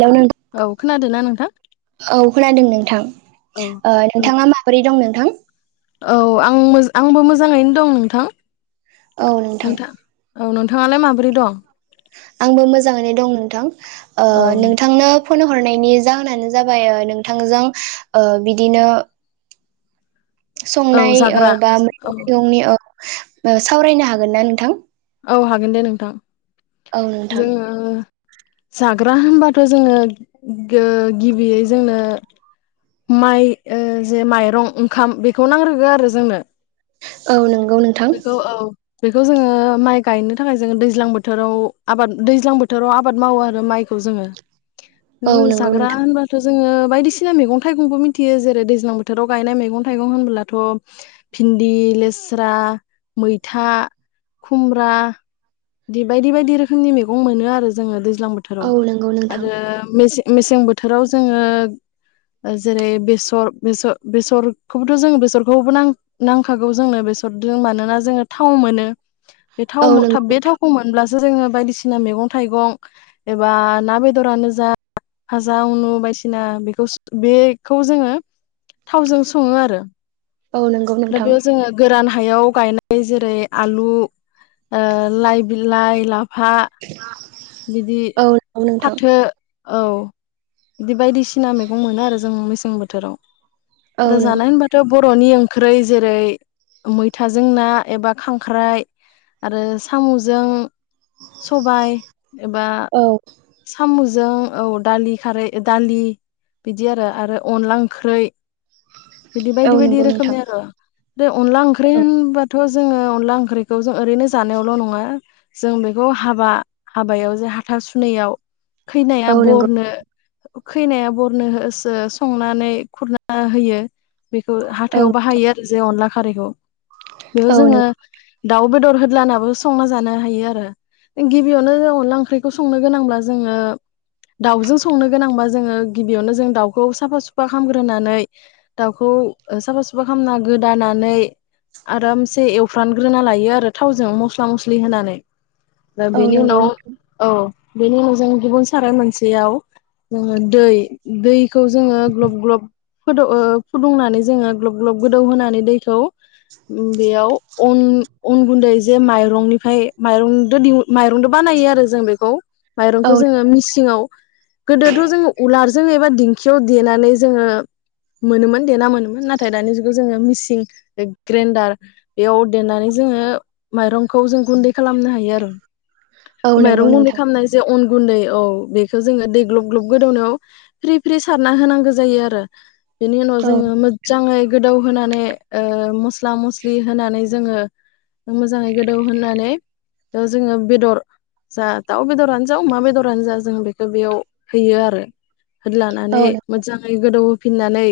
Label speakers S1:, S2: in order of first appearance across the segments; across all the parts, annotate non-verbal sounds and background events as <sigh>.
S1: Hello नों
S2: औ खोनादोंना नोंथां
S1: औ खोनादों नोंथां
S2: औ
S1: ओ नोंथाङा माबोरै दं नों थां
S2: औ आं मो आंबो मोजाङैनो दं नोंथां
S1: औ नोंथां
S2: नोंथा औ नं थाङालाय माबोरै दं।
S1: आंबो मोजाङैनो दं नोंथां ओ
S2: औ
S1: नोंथांनो फन हरनायनि जाहोनानो जाबाय नोंथांजों ओ बिदिनो
S2: औ
S1: संनाय ओ
S2: जाग्रा
S1: बा
S2: औ
S1: मैगं-थाइगंनि ओ सावरायनो हागोन ना नोंथां
S2: औ हागोन दे नोंथां
S1: औ नोंथां
S2: जोङो जाग्रा होनबाथ' जोङो ओ गिबियै जोंनो माइ ओ जे माइरं ओंखाम बेखौ नांग्रोगौ आरो जोंनो
S1: औ नों
S2: बेखौ औ बेखौ जोङो माइ गायनो थाखाय जोङो दैज्लां बोथोराव आबाद दैज्लां बोथोराव आबाद मावो आरो माइखौ जोङो।
S1: औ
S2: नों
S1: नंगौ
S2: जाग्रा
S1: नोंथां
S2: होनबाथ' जोङो। बायदिसिना मैगं थाइगंखौ मिथियो जेरै दैज्लां बोथोराव गायनाय मैगं थाइगं होनबोब्लाथ' फिन्दि, लेस्रा मैथा, खुमब्रा बि बायदि बायदि रोखोमनि मैगं मोनो आरो जोङो दै ज्लां बोथोराव
S1: औ नंगौ नोंथां
S2: आरो मेसे मेसें बोथोराव जोङो जेरै बेसर बेसर बेसरखौबोथ' जों बेसरखौबो नां-नांखागौ जोंनो बेसर जों मानोना जोङो थाव मोनो। बे थाव
S1: औ
S2: मोन बे
S1: नंगौ
S2: थावखौ मोनब्ला जोङो बायदिसिना मैगं-थाइगं एबा ना बेदरानो जा फाजा उनु बायदिसिना बेखौ बेखौ जोङो थावजों सङो आरो
S1: औ नंगौ
S2: दा
S1: नोंथां
S2: बेयाव जोङो गोरान हायाव गायनाय जेरै आलु, ओ लाइ बिलाइ, ला
S1: <inaudible>
S2: बिदि
S1: औ नंगौ नोंथां
S2: फाथो औ बिबायदि सिना मैगं मोनो आरो जों गोजां बोथोराव
S1: औ
S2: आरो जानाय
S1: नंगौ
S2: होनबाथ' बर बर'नि ओंख्रै जेरै मैथाजों ना एबा खांख्राइ आरो साम'जों सबाइ एबा
S1: औ
S2: साम'जों औ दालि खारै दालि बिदि आरो आरो अनला ओंख्रै बिदि
S1: औ
S2: बायदि बायदि
S1: नंगौ नोंथां
S2: रोखोमनि आरो। बे अनला ओंख्रि
S1: औ
S2: होनबाथ' थ' जोङो अनला ओंख्रिखौ जों ओरैनो जानायावल' नङा जों बेखौ हाबा हाबायाव जे हाथा सुनैयाव खैनाया
S1: औ नंगौ
S2: बरनो खैनाया बरनो होसो संनानै खुरना होयो। बेखौ
S1: औ
S2: हाथायाव बाहायो आरो जे अनला खारैखौ बेयाव
S1: औ
S2: जोङो
S1: नंगौ
S2: दाउ बेदर होद्लानाबो संना जानो हायो आरो। गिबियावनो जों अनला ओंख्रिखौ संनो गोनांब्ला जोङो दाउजों संनो गोनांबा जोङो गिबियावनो जों दाउखौ साफा सुफा खालामग्रोनानै दाउखौ साफा सुफा खालामना गोदानानै आरामसे एवफ्रानग्रोना लायो आरो थावजों मस्ला मस्लि होनानै।
S1: औ
S2: बेनि
S1: नंगौ
S2: उनाव
S1: नोंथां
S2: औ बेनि उनाव जों गुबुन साराइ मोनसेयाव जोङो दै, दैखौ जोङो ग्ल'ब ग्ल'ब फुदु ओ फुदुंनानै जोङो ग्लब ग्लब गोदौ होनानै दैखौ बेयाव अन अन गुन्दै जे माइरंनिफ्राय माइरं दे दिहु माइरंदो बानायो आरो जों बेखौ।
S1: औ
S2: माइरंखौ जोङो मिसिङाव गोदोथ' जोङो उलार जों एबा दिंखियाव देनानै जोङो मोनोमोन देना मोनोमोन नाथाय दानि जुगाव जोङो मिसिं ग्रेन्डार बेयाव देनानै जोङो माइरंखौ जों गुन्दै खालामनो हायो आरो।
S1: औ नंगौ
S2: माइरं गुन्दै
S1: नोंथां
S2: खालामनाय जे अन गु गुन्दै औ बेखौ जोङो दै ग्ल'ब ग्ल'ब गोदौनायाव फ्रि फ्रि सारना होनांगौ जायो आरो। बेनि उनाव
S1: औ
S2: जोङो मोजजाङै गोदौ होनानै ओ मस स्ला मस्लि होनानै ज जोङो मोजाङै गोदौ होननानै बेदर जा दाउ बेदरानो जा अमा बेदरानो जा जों बेखौ बेयाव होयो आरो।
S1: औ
S2: होद्लानानै मोजाङै गोदौ फिननानै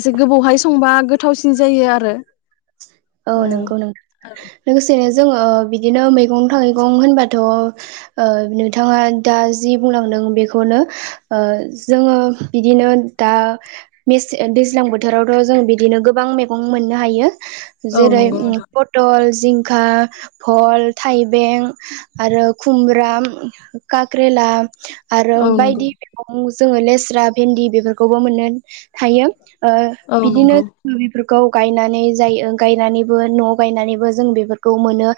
S2: एसे गोबावहाय संबा गोथावसिन जायो आरो।
S1: औ नंगौ नोंथां लोगोसे जोङो बिदिनो मैगं थाइगं होनबाथ' ओ नोंथाङा दा जि बुंलांदों बेखौनो ओ जोङो बिदिनो दा मेसे दैज्लां बोथोरावथ' जों बिदिनो गोबां मैगं मोननो हायो।
S2: औ
S1: जेरै
S2: नंगौ
S1: ओम
S2: नोंथां
S1: पटलस जिंखा भल थाइबें आरो खुमब्रा काक्रेला आरो
S2: औ नंगौ
S1: बायदि मैगं जोङो लेस्रा भिन्दि बेफोरखौबो मोननो थायो। ओ
S2: औ
S1: बिदिनो
S2: नंगौ
S1: <inaudible> गाव गायनानै जायो ओ गायनानैबो न' गायनानैबो जों बेफोरखौ मोनो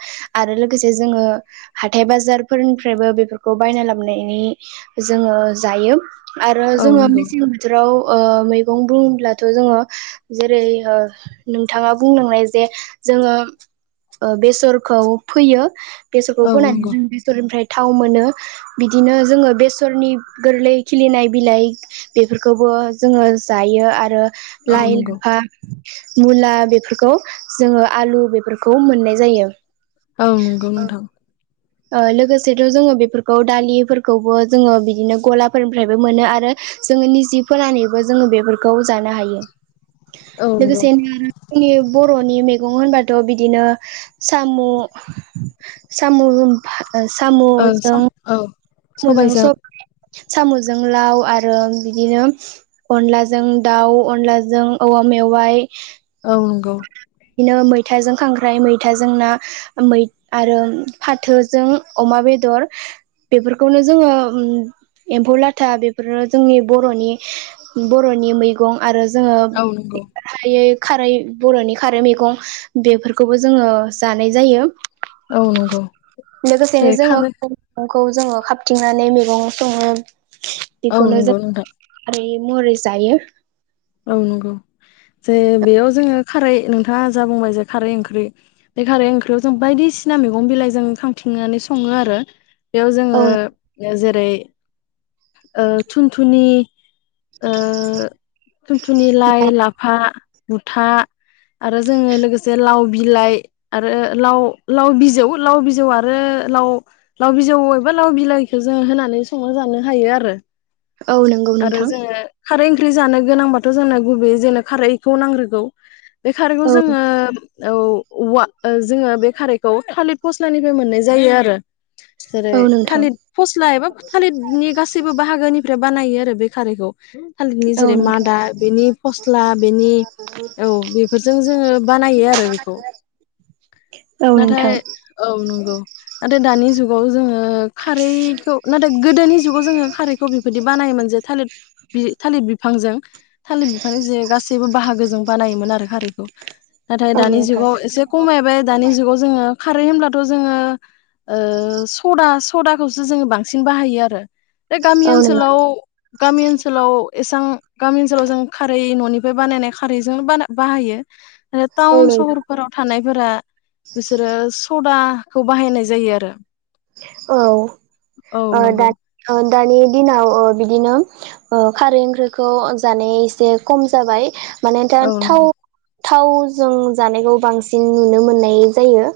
S1: आरो लोगोसे जोङो हाथाय बाजारफोरनिफ्रायबो बेफोरखौ बायना लाबोनानै जोङो जायो। आरो
S2: औ
S1: जोङो
S2: नंगौ
S1: मेसें बोथोराव ओ मैगं बुंङोब्लाथ' जोङो जेरै ओ नों बिथाङा बुंलांनाय जे जोङो ओ बेसरखौ फैयो। बेसरखौ
S2: औ
S1: फोनानै
S2: नंगौ
S1: जों बेसरनिफ्राय थाव मोनो बिदिनो जोङो बेसरनि गोरलै खिलिनाय बिलाइ बेफोरखौबो जोङो जायो आरो
S2: औ
S1: लाइ
S2: नंगौ
S1: लाफा मुला बेफोरखौ जोङो आलु बेफोरखौ मोननाय जायो।
S2: औ नंगौ नोंथां
S1: ओ लोगोसेथ' जोङो बेफोरखौ दालिफोरखौबो जोङो बिदिनो गलाफोरनिफ्रायबो मोनो आरो जोङो निजि फोनानैबो जोङो बेफोरखौ जानो हायो।
S2: औ नंगौ
S1: लोगोसेनो आरो जोंनि बर'नि मैगं होनबा थ बिदिनो साम साम ओ
S2: औ
S1: सामजों
S2: सम औ
S1: मोजां
S2: सबायजों
S1: सब साम'जों लाव आरो बिदिनो अनलाजों दाउ अनलाजों औवा मेवाइ
S2: औ नंगौ
S1: बिदिनो मैथाजों खांख्राइ मैथाजों ना मैआरो फाथोजों अमा बेदर बेफोरखौनो जोङो ओम एमफौ लाथा बे ओरैनो जोंनि बर'नि बर'नि मैगं आरो जोङो
S2: औ नंगौ
S1: हायै खारै बर'नि खारै मैगं बेफोरखौबो जोङो जानाय जायो।
S2: औ नंगौ दे
S1: लोगोसेनो जोङो
S2: खारै
S1: <unintelligible> खौ जोङो खााबथिंनानै मैगं सङो
S2: औ
S1: बेखौनो जों
S2: नंगौ नोंथां
S1: खारै मरै जायो
S2: औ नंगौ जे बेयाव जोङो खारै नोंथाङा जा बुंबाय जे खारै ओंख्रि बे खारै ओंख्रियाव जों बायदिसिना मैगं बिलाइजों खांथिंनानै सङो आरो बेयाव जोङो
S1: औ
S2: बेवाजेरै ओ थुन थुनि ओ थुनथुनि, लाइ,
S1: नोंथां
S2: लाफा मुथा आरो जोङो लोगोसे लाव बिलाइ आरो लाव, लाव बिजौ, लाव बिजौ आरो लाव, लाव बिजौ एबा लाव बिलाइखौ जोङो होनानै संना जानो हायो आरो।
S1: औ नोंगौ नोंथां।
S2: ख्रि जानो गोनांबाथ' जोंनो गुबै जोंनो खारैखौ नांग्रोगौ। बे खारैखौ
S1: औ
S2: जोङो औ औवा ओ जोङो बे खारैखौ थालिरि फस्लानिफ्राय मोननाय जायो आरो। जेरै
S1: औ नोंथां
S2: थालिर फस्ला एबा थालिरनि गासैबो बाहागोनिफ्राय बानायो आरो बे खारैखौ। थालिरनि
S1: औ
S2: जिरेमान
S1: नोंथां
S2: दा बेनि फस्ला बेनि औ बेफोरजों जोङो बानायो आरो बेखौ
S1: औ
S2: नाथाय
S1: नोंथां
S2: औ नोंगौ। नाथाय दानि जुगाव जोङो खारैखौ नाथाय गोदोनि जुगाव जोङो खारैखौ बेबायदि बानायोमोन जे थालिर बि थालिर बिफांजों। थालिर बिफानि जे गासैबो बाहागोजों बानायोमोन आरो। खारिखौ। नाथाय
S1: औ
S2: दानि
S1: नोंथां
S2: जुगाव एसे खमायबाय दानि जुगाव जोङो खारै होनब्लाथ' जोङो ओ सदा स सदाखौसो जोङो बांसिन बाहायो आरो। बे गामि
S1: औ नोंथां
S2: ओनसोलाव गामि ओनसोलाव एसां गामि ओनसोलाव जों खारै न'निफ्राय बानायनाय खारैजों बाना बाहायो। आरो
S1: औ
S2: टाउन
S1: नोंथां
S2: सहरफोराव थानायफोरा बिसोरो सदा खौ बाहायनाय जायो आरो।
S1: औ
S2: औ
S1: ओ दा
S2: नंगौ
S1: होन दानि दिनाव‌ ओ बिदिनो ओ खारै ओंख्रिखौ जानाया एसे खम जाबाय। माने दा
S2: औ
S1: थाव
S2: नंगौ
S1: थाव जों जानायखौ बांसिन नुनो मोननाय जायो।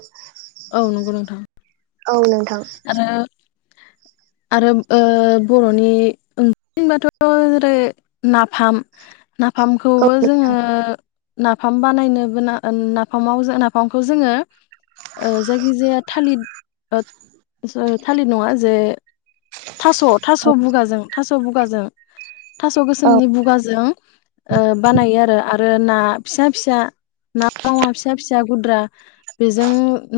S2: औ नंगौ नोंथां।
S1: औ नोंथां।
S2: आरो आरो ओ बर'नि ओंख्रि होनब्लाथ' जेरै नाफाम
S1: औ
S2: नाफामखौबो जोङो नाफाम बानायनोबो ना नाफामाव नाफामखौ जोङो ओ जायखिजाया थालिर थालिर नङा जे थास' थास' बुगाजों थास' थास बुगाजों थास'
S1: औ
S2: गोसोमनि बुगाजों ओ बानायो आरो आरो ना फिसा फिसा ना मावा फिसा फिसा गुद्रा बेजों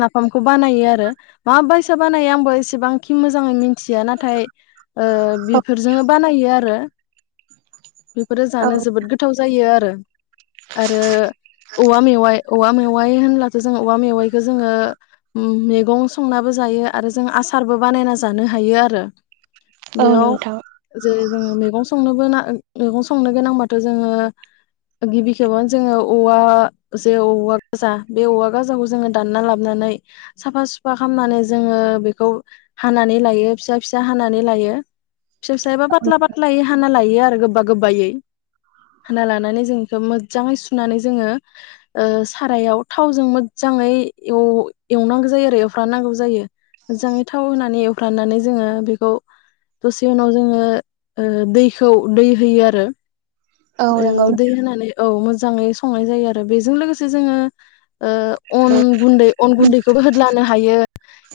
S2: नाफामखौ बानायो आरो मा बायसा बानायो आंबो एसेबांखि मोजाङै मिथिया ओ नाथाय बेफोरजोंनो बानायो आरो बेफोरो
S1: औ
S2: जानो जोबोद गोथाव जायो आरो आरो औवा मेवाइ औवा मेवाइ होनब्लाथो जों औवा मेवाइखौ जोङो मेगं संनाबो जायो आरो जों आसारबो बानायना जानो हायो आरो ।
S1: औ नोंथां ।
S2: जै जोङो मैगं संनोबोना ओं मैगं संनो गोनांबाथ' जोङो गिबि खेबनो जोङो औवा जे औवा गाजा बे औवा गाजाखौ जोङो दानना लाबोनानै साफास साफा खामनानै जोङो बेखौ हानानै लायो फिसा फिसा हानानै लायो फिसा सा एबा पाथला पाथलायै हाना लायो आरो गोबा गोबायै हाना लानानै जों बेखौ मोजाङै सुनानै जोङो ओ सारायाव थावजों मोजाङै एव-एवनांगौ जायो आरो फ्रानांगौ जायो मोजाङै थाव होनानै एवफ्रानानै जोङो बेखौ दसे उनाव जोङो ओ दैखौ दै होयो आरो । औ दै होनानै औ मोज मोजाङै संनाय जायो आरो बेजों लोगोसे जोङो ओ अन
S1: नोंथां
S2: गुन्दै अन गुन्दैखौबो होदलानो हायो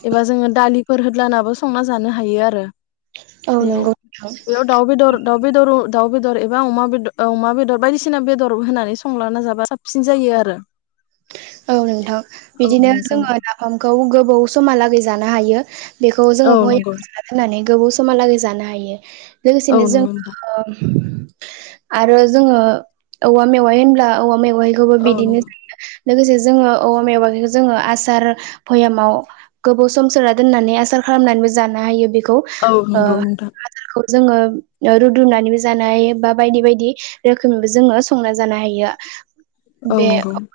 S2: एबा जोङो दालि फोर होदलानाबो संना जानो हायो आरो ।
S1: औ
S2: बेयाव
S1: नंगौ
S2: बेयाव दाव बेदर दाव बेदर' दाव बेदर एबा अमा बेदर औ अमा बेदर बायदिसिना बेदर होनानै संलाना जाबा साबफिन जायो आरो
S1: औ नोंथां
S2: औ
S1: बिदिनो
S2: नोंथां
S1: जोङो नाफामखौ गो बौ समहालागै जानो हायो बेखौ जोङो
S2: औ
S1: बयबो
S2: नंगौ
S1: जागोन होननानै गोबाव समहालागै जानो हायो
S2: औ
S1: लोगोसेनो जों
S2: नंगौ नोंथां
S1: ओ आरो जोङो औवा मेवाइ होनब्ला औवा मेव बयखौबो
S2: औ
S1: बिदिनो
S2: नंगौ
S1: सोंदो लोगोसे जोङो औवा मेवाइखौ जोङो आसार बयामाव गोबाव सम सोना दोननानै आसार खालामनानैबो जानो हायो बे खौ
S2: औ
S1: ओ
S2: नंगौ नोंथां
S1: हाथारखौ । जोङो रुदुनानैबो जानो हायो बा बायदि बायदि रोखोमैबो जोङो संना जानो हायो आ
S2: औ नंगौ ।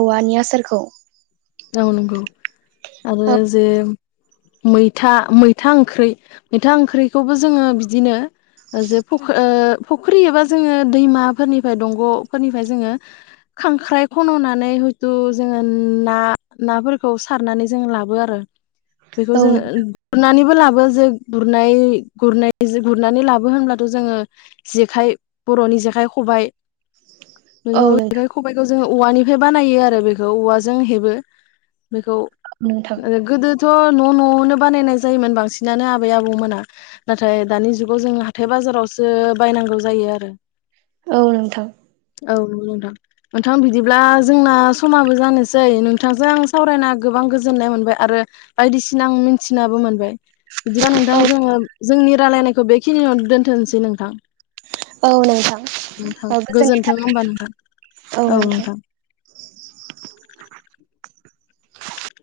S1: औवानि आसारखौ ।
S2: औ नोंगौ । आरो जे मैथा मैथा ओंख्रि मैथा ओंख्रिखौबो जोङो बिदिनो जे फुख ओ फख्रि एबा जोङो दैमाफोरनिफाय दंग'फोरनिफाय जोङो खांख्राइ खन'नानै हयथु जोङो ना नाफोरखौ सारनानै जों लाबो आरो । बेखौ
S1: औ
S2: जोङो गुनानिबो बो लाबो जो गुरनाय गुरनाय गुरनानै लाबो होनब्लाथ' जोङो जेखाइ बर'नि जेखाइ खबाइ
S1: औ
S2: नोंगौ
S1: नों
S2: जेखाय खबायखौ जों औवानिफ्राय बानायो आरो बेखौ औवाजों हेबो। बेखौ
S1: नोंथां
S2: ओ गोदो थ' न' न' आवनो बानायनाय जायोमोन बांसिनानो आबै आबौमोना नाथाय दानि जुगाव जों हाथाय बाजारावसो बायनांगौ जायो आरो।
S1: औ नोंथां।
S2: औ नोंगौ नोंथां बिदिब्ला जोंना समाबो जानोसै नों थांजों आं सावरायना गोबां गोजोननाय मोनबाय आरो बायदिसिना आं मिन्थिनाबो मोनबाय। बिदिबा नोंथां जोङो जोंनि रायलायनाय खो बेखिनियावनो दोन्थ'नसै नोंथां।
S1: औ नोंथां
S2: नोंथां
S1: औ गोजोनै
S2: गोजोन्थों होमबा नोंथां
S1: <unintelligible> औ नोंथां।